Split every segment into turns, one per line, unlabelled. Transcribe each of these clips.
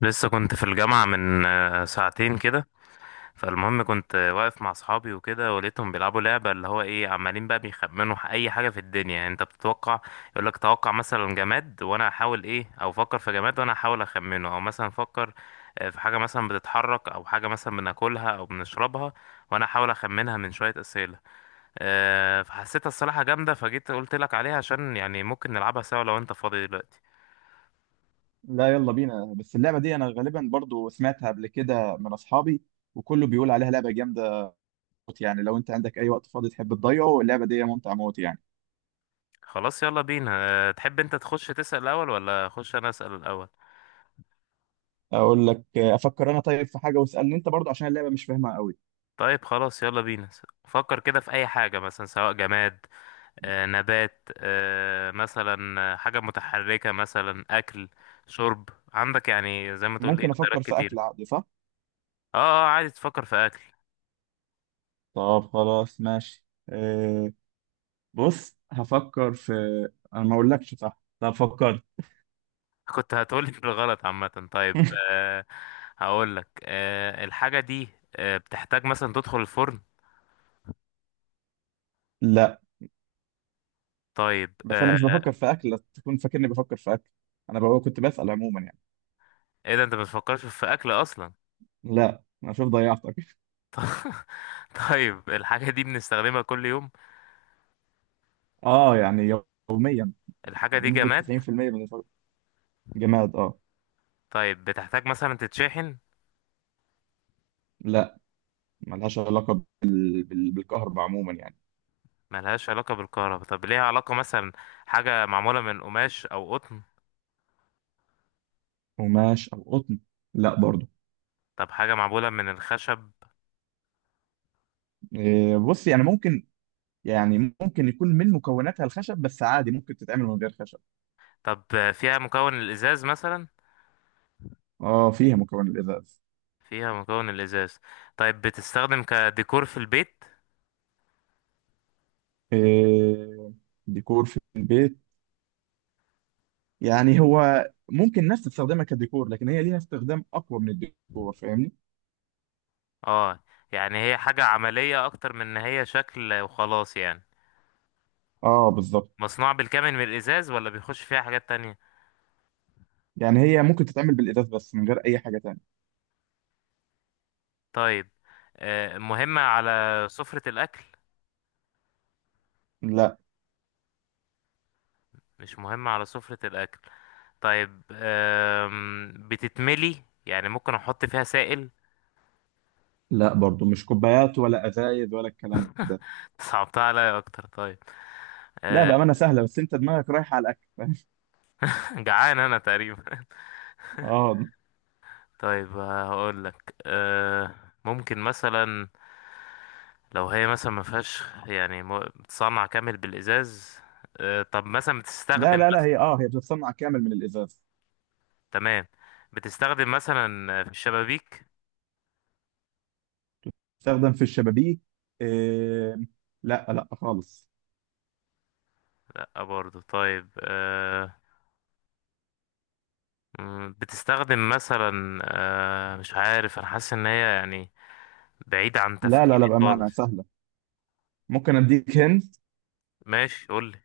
لسه كنت في الجامعة من ساعتين كده. فالمهم كنت واقف مع أصحابي وكده، ولقيتهم بيلعبوا لعبة، اللي هو إيه، عمالين بقى بيخمنوا أي حاجة في الدنيا. يعني أنت بتتوقع، يقولك توقع مثلا جماد وأنا أحاول إيه، أو فكر في جماد وأنا أحاول أخمنه، أو مثلا فكر في حاجة مثلا بتتحرك، أو حاجة مثلا بناكلها أو بنشربها، وأنا أحاول أخمنها من شوية أسئلة. فحسيتها الصراحة جامدة، فجيت قلت لك عليها عشان يعني ممكن نلعبها سوا لو أنت فاضي دلوقتي.
لا، يلا بينا. بس اللعبة دي أنا غالبا برضو سمعتها قبل كده من أصحابي، وكله بيقول عليها لعبة جامدة موت يعني. لو أنت عندك أي وقت فاضي تحب تضيعه، اللعبة دي ممتعة موت يعني.
خلاص، يلا بينا. تحب انت تخش تسأل الاول ولا اخش انا اسأل الاول؟
أقول لك أفكر أنا طيب في حاجة، واسألني أنت برضو عشان اللعبة مش فاهمها قوي.
طيب خلاص، يلا بينا. فكر كده في اي حاجة، مثلا سواء جماد نبات، مثلا حاجة متحركة، مثلا اكل، شرب. عندك يعني زي ما تقول ايه
ممكن أفكر
اختيارات
في
كتير.
أكل عادي صح؟
اه، عادي تفكر في اكل.
طب خلاص ماشي أه. بص هفكر في. أنا ما أقولكش صح. طب فكرت.
كنت هتقولي بالغلط. عامة طيب، هقول لك الحاجة دي بتحتاج مثلا تدخل الفرن؟
لا
طيب
بس أنا مش بفكر في أكل، لا تكون فاكرني بفكر في أكل. أنا بقى كنت بسأل عموما يعني.
ايه ده، انت ما بتفكرش في اكل اصلا؟
لا أنا شوف ضيعتك.
طيب الحاجة دي بنستخدمها كل يوم.
آه يعني يوميا،
الحاجة دي
بنسبة
جماد.
90% بالنسبة. جماد اه.
طيب بتحتاج مثلا تتشحن؟
لا، ملهاش علاقة بالكهرباء عموما يعني.
ملهاش علاقة بالكهرباء. طب ليها علاقة مثلا، حاجة معمولة من قماش أو قطن؟
قماش أو قطن؟ لا برضو.
طب حاجة معمولة من الخشب؟
إيه بص، يعني ممكن، يعني ممكن يكون من مكوناتها الخشب، بس عادي ممكن تتعمل من غير خشب.
طب فيها مكون الإزاز مثلا؟
اه فيها مكون الإزاز.
فيها مكون الإزاز. طيب بتستخدم كديكور في البيت؟
إيه ديكور في البيت؟ يعني هو ممكن الناس تستخدمها كديكور، لكن هي ليها استخدام أقوى من الديكور فاهمني.
اه، يعني هي حاجة عملية أكتر من إن هي شكل وخلاص يعني.
اه بالظبط.
مصنوع بالكامل من الإزاز ولا بيخش فيها حاجات تانية؟
يعني هي ممكن تتعمل بالإزاز بس من غير أي حاجة تانية.
طيب مهمة على سفرة الأكل؟
لا
مش مهم على سفرة الأكل. طيب بتتملي، يعني ممكن أحط فيها سائل؟
لا برضو، مش كوبايات ولا ازايد ولا الكلام ده.
صعبتها عليا أكتر. طيب
لا
أه،
بامانه سهله، بس انت دماغك رايحه على الاكل فاهم؟
جعان أنا تقريبا.
اه.
طيب هقول لك ممكن مثلا، لو هي مثلا ما فيهاش، يعني بتصنع كامل بالإزاز. طب مثلا
لا
بتستخدم.
لا لا، هي بتتصنع كامل من الازاز.
تمام، بتستخدم مثلا في الشبابيك؟
تستخدم في الشبابيك؟ إيه. لا لا خالص.
لا برضو. طيب بتستخدم مثلا مش عارف، أنا حاسس إن هي يعني بعيد عن
لا لا
تفكيري
لا، بامانه
خالص.
سهله. ممكن اديك هند.
ماشي، قولي.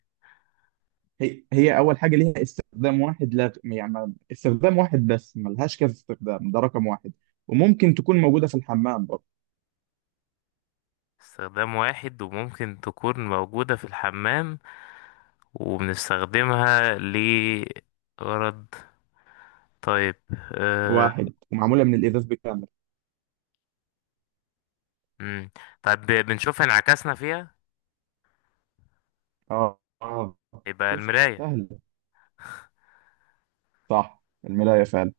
هي اول حاجه ليها استخدام واحد، لا يعني استخدام واحد بس، ملهاش كذا استخدام، ده رقم واحد. وممكن تكون موجوده في الحمام برضه.
استخدام واحد وممكن تكون موجودة في الحمام، وبنستخدمها لغرض. طيب أه...
واحد ومعموله من الازاز بالكامل.
مم. طيب بنشوف انعكاسنا فيها،
اه اه.
يبقى
شفت؟
المراية.
سهله. صح الملايه فعلا.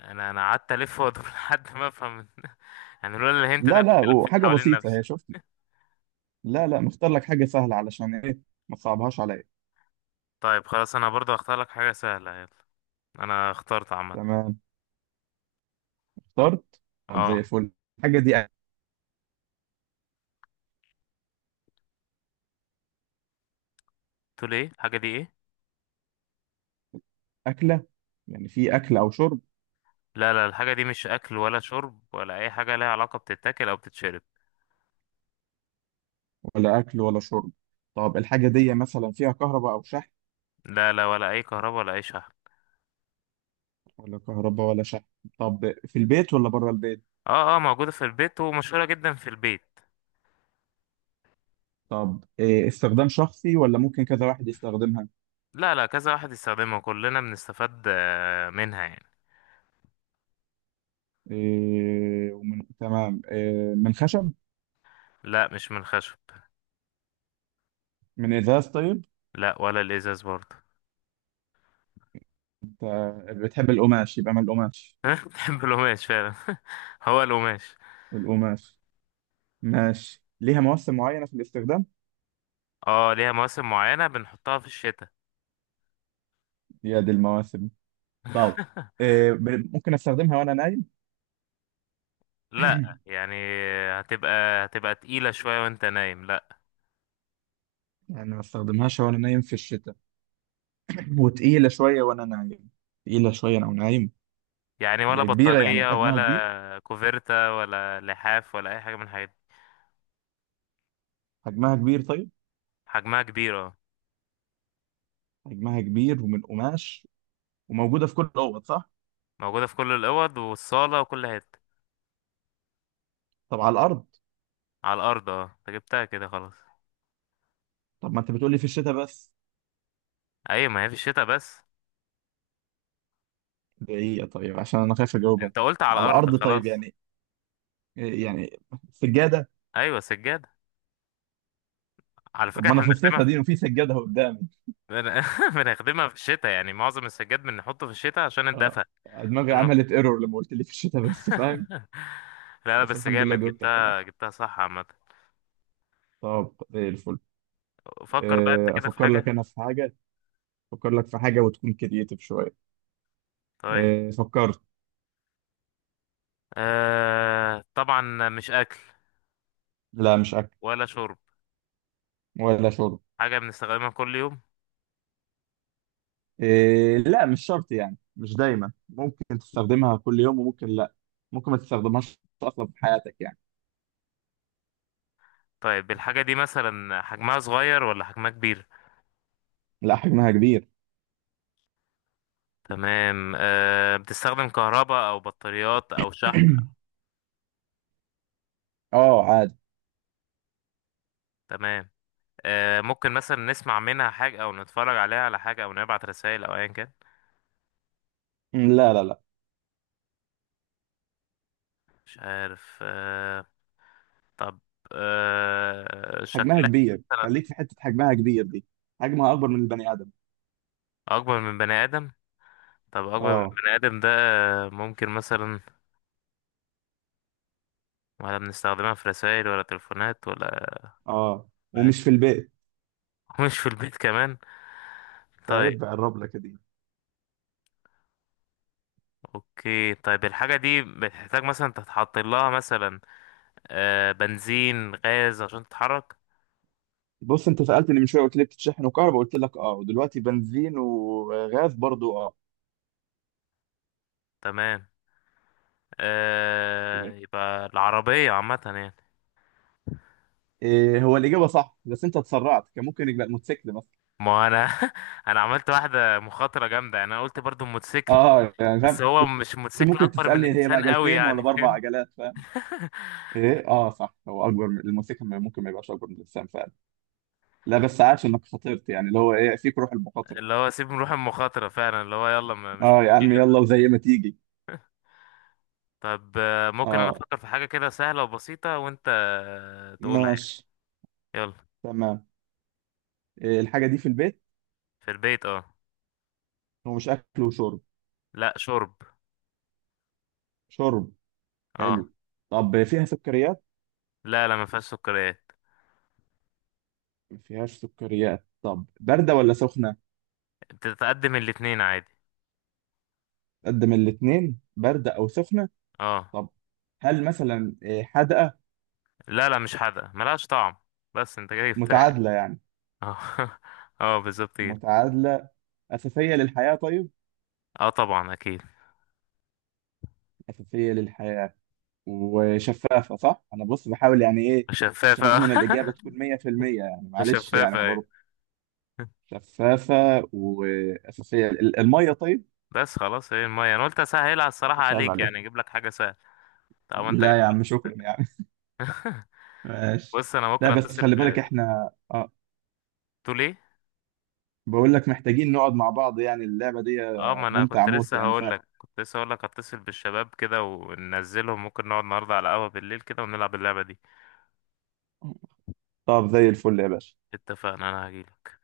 انا قعدت الف وادور لحد ما افهم. يعني لولا الهنت ده
لا
كنت
لا،
لفيت
وحاجة
حوالين
بسيطة
نفسي.
هي شفتي. لا لا، مختار لك حاجة سهلة علشان ايه، ما تصعبهاش عليا.
طيب خلاص، انا برضو هختار لك حاجة سهلة، يلا. انا اخترت عامة.
تمام. اخترت. طب زي
اه،
الفل. الحاجة دي
تقول ايه الحاجة دي ايه؟
أكلة؟ يعني في أكل أو شرب.
لا لا، الحاجة دي مش اكل ولا شرب ولا اي حاجة لها علاقة بتتاكل او بتتشرب.
ولا أكل ولا شرب. طب الحاجة دي مثلا فيها كهرباء أو شحن؟
لا لا، ولا اي كهرباء ولا اي شحن.
ولا كهرباء ولا شحن. طب في البيت ولا بره البيت؟
اه اه، موجودة في البيت ومشهورة جدا في البيت.
طب إيه، استخدام شخصي ولا ممكن كذا واحد يستخدمها؟
لا لا، كذا واحد يستخدمها، كلنا بنستفاد منها يعني.
إيه ومن تمام، إيه من خشب؟
لا مش من الخشب.
من إزاز طيب.
لا ولا الازاز برضه.
انت بتحب القماش، يبقى من القماش.
بحب القماش فعلا. هو القماش.
القماش ماشي. ليها مواسم معينة في الاستخدام.
اه ليها مواسم معينة، بنحطها في الشتاء.
يا دي المواسم. طب ممكن استخدمها وانا نايم؟
لا يعني، هتبقى هتبقى تقيلة شوية وانت نايم، لا.
يعني ما استخدمهاش وانا نايم في الشتاء. وتقيلة شوية وانا نايم. تقيلة شوية انا نايم.
يعني ولا
هي كبيرة، يعني
بطانية
حجمها كبير.
ولا كوفيرتا ولا لحاف ولا اي حاجة من الحاجات دي.
حجمها كبير طيب.
حجمها كبير اه.
حجمها كبير ومن قماش، وموجودة في كل الاوض صح؟
موجودة في كل الأوض والصالة وكل حتة.
طب على الارض.
على الارض اه، انت جبتها كده خلاص.
طب ما انت بتقولي في الشتاء بس.
ايوه، ما هي في الشتاء بس.
دقيقة طيب، عشان انا خايف اجاوبها.
انت قلت على
على
الارض
الارض طيب،
خلاص.
يعني يعني سجادة.
ايوه سجاد. على
طب
فكره
ما انا
احنا
في الصيف
بنخدمها
دي
في...
وفي سجادة قدامي.
بنخدمها في الشتاء، يعني معظم السجاد بنحطه في الشتاء عشان
اه
الدفا.
دماغي
عشان-
عملت ايرور لما قلت لي في الشتاء بس، فاهم.
لا لا،
بس
بس
الحمد لله
جامد،
جاوبت في
جبتها
الاخر.
جبتها صح عامه.
طب زي الفل.
فكر بقى انت كده في
افكر لك
حاجه.
انا في حاجه. افكر لك في حاجه وتكون كرييتيف شويه.
طيب
فكرت.
طبعا مش اكل
لا مش اكل
ولا شرب.
ولا شرب.
حاجه بنستخدمها كل يوم.
لا مش شرط، يعني مش دايما، ممكن تستخدمها كل يوم وممكن لا. ممكن ما تستخدمهاش اصلا في حياتك يعني.
طيب الحاجه دي مثلا حجمها صغير ولا حجمها كبير؟
لا حجمها كبير.
تمام. بتستخدم كهرباء او بطاريات او شحن؟
اه عادي.
تمام. ممكن مثلا نسمع منها حاجة او نتفرج عليها على حاجة او نبعت رسائل او ايا كان.
لا لا لا،
مش عارف طب
حجمها
شكلها
كبير،
مثلا
خليك في حته حجمها كبير دي. حجمها اكبر من البني ادم.
اكبر من بني ادم. طب اكبر من
اه
بني ادم ده، ممكن مثلا، ولا بنستخدمها في رسائل ولا تليفونات ولا
اه. ومش في البيت.
مش في البيت كمان.
ده
طيب
عيب بقى الربلة كده.
اوكي، طيب الحاجة دي بتحتاج مثلا تتحط لها مثلا بنزين غاز عشان تتحرك.
بص انت سألتني من شوية قلت لي بتتشحن وكهرباء قلت لك اه، ودلوقتي بنزين وغاز برضو اه.
تمام. يبقى العربية عامة يعني.
إيه هو الإجابة صح، بس انت اتسرعت، كان ممكن يبقى الموتوسيكل مثلا.
ما انا انا عملت واحدة مخاطرة جامدة يعني، انا قلت برضو الموتوسيكل،
اه يعني فاهم
بس هو
كنت.
مش موتوسيكل،
ممكن
اكبر من
تسألني هي
انسان قوي
بعجلتين ولا
يعني
بأربع
فاهم.
عجلات فاهم. ايه اه صح، هو أكبر من الموتوسيكل، ممكن ما يبقاش أكبر من الإنسان فعلا. لا بس عاش إنك خاطرت، يعني اللي هو ايه فيك روح المخاطرة.
اللي هو سيب نروح المخاطرة فعلا، اللي هو يلا، مش
اه يا عم
مشكلة
يلا،
بقى.
وزي ما تيجي.
طب ممكن انا
اه.
افكر في حاجة كده سهلة وبسيطة، وانت تقولها يعني.
ماشي.
يلا.
تمام. إيه الحاجة دي في البيت؟
في البيت اه.
هو مش أكل وشرب.
لا شرب.
شرب.
اه.
حلو. طب فيها سكريات؟
لا لا، ما فيهاش سكريات.
ما فيهاش سكريات. طب باردة ولا سخنة؟
بتتقدم الاتنين عادي.
قدم الاتنين، باردة أو سخنة.
اه.
طب هل مثلا حدقة؟
لا لا، مش حادقة، ملهاش طعم. بس انت كده جبتها.
متعادلة يعني.
اه اه بالظبط كده.
متعادلة. أساسية للحياة طيب.
اه طبعا اكيد.
أساسية للحياة. وشفافة صح، أنا بص بحاول يعني إيه عشان
شفافة
أضمن الإجابة تكون 100% يعني، معلش يعني
شفافة ايوه.
برضه. شفافة. وأساسية، المية طيب.
بس خلاص، هي المية. انا قلت اسهلها الصراحة
مش عيب
عليك، يعني
عليك.
اجيب لك حاجة سهلة. طب انت جبت
لا يا عم شكرا يعني.
لي
ماشي.
بص انا ممكن
لا بس
اتصل
خلي
ب.
بالك، احنا اه
تقول ايه؟
بقول لك محتاجين نقعد مع بعض يعني. اللعبة دي
اه، ما انا
ممتعة
كنت
موت
لسه
يعني
هقول لك كنت لسه هقول لك اتصل بالشباب كده وننزلهم، ممكن نقعد النهارده على قهوة بالليل كده ونلعب اللعبة دي.
طب زي الفل يا باشا.
اتفقنا، انا هجيلك.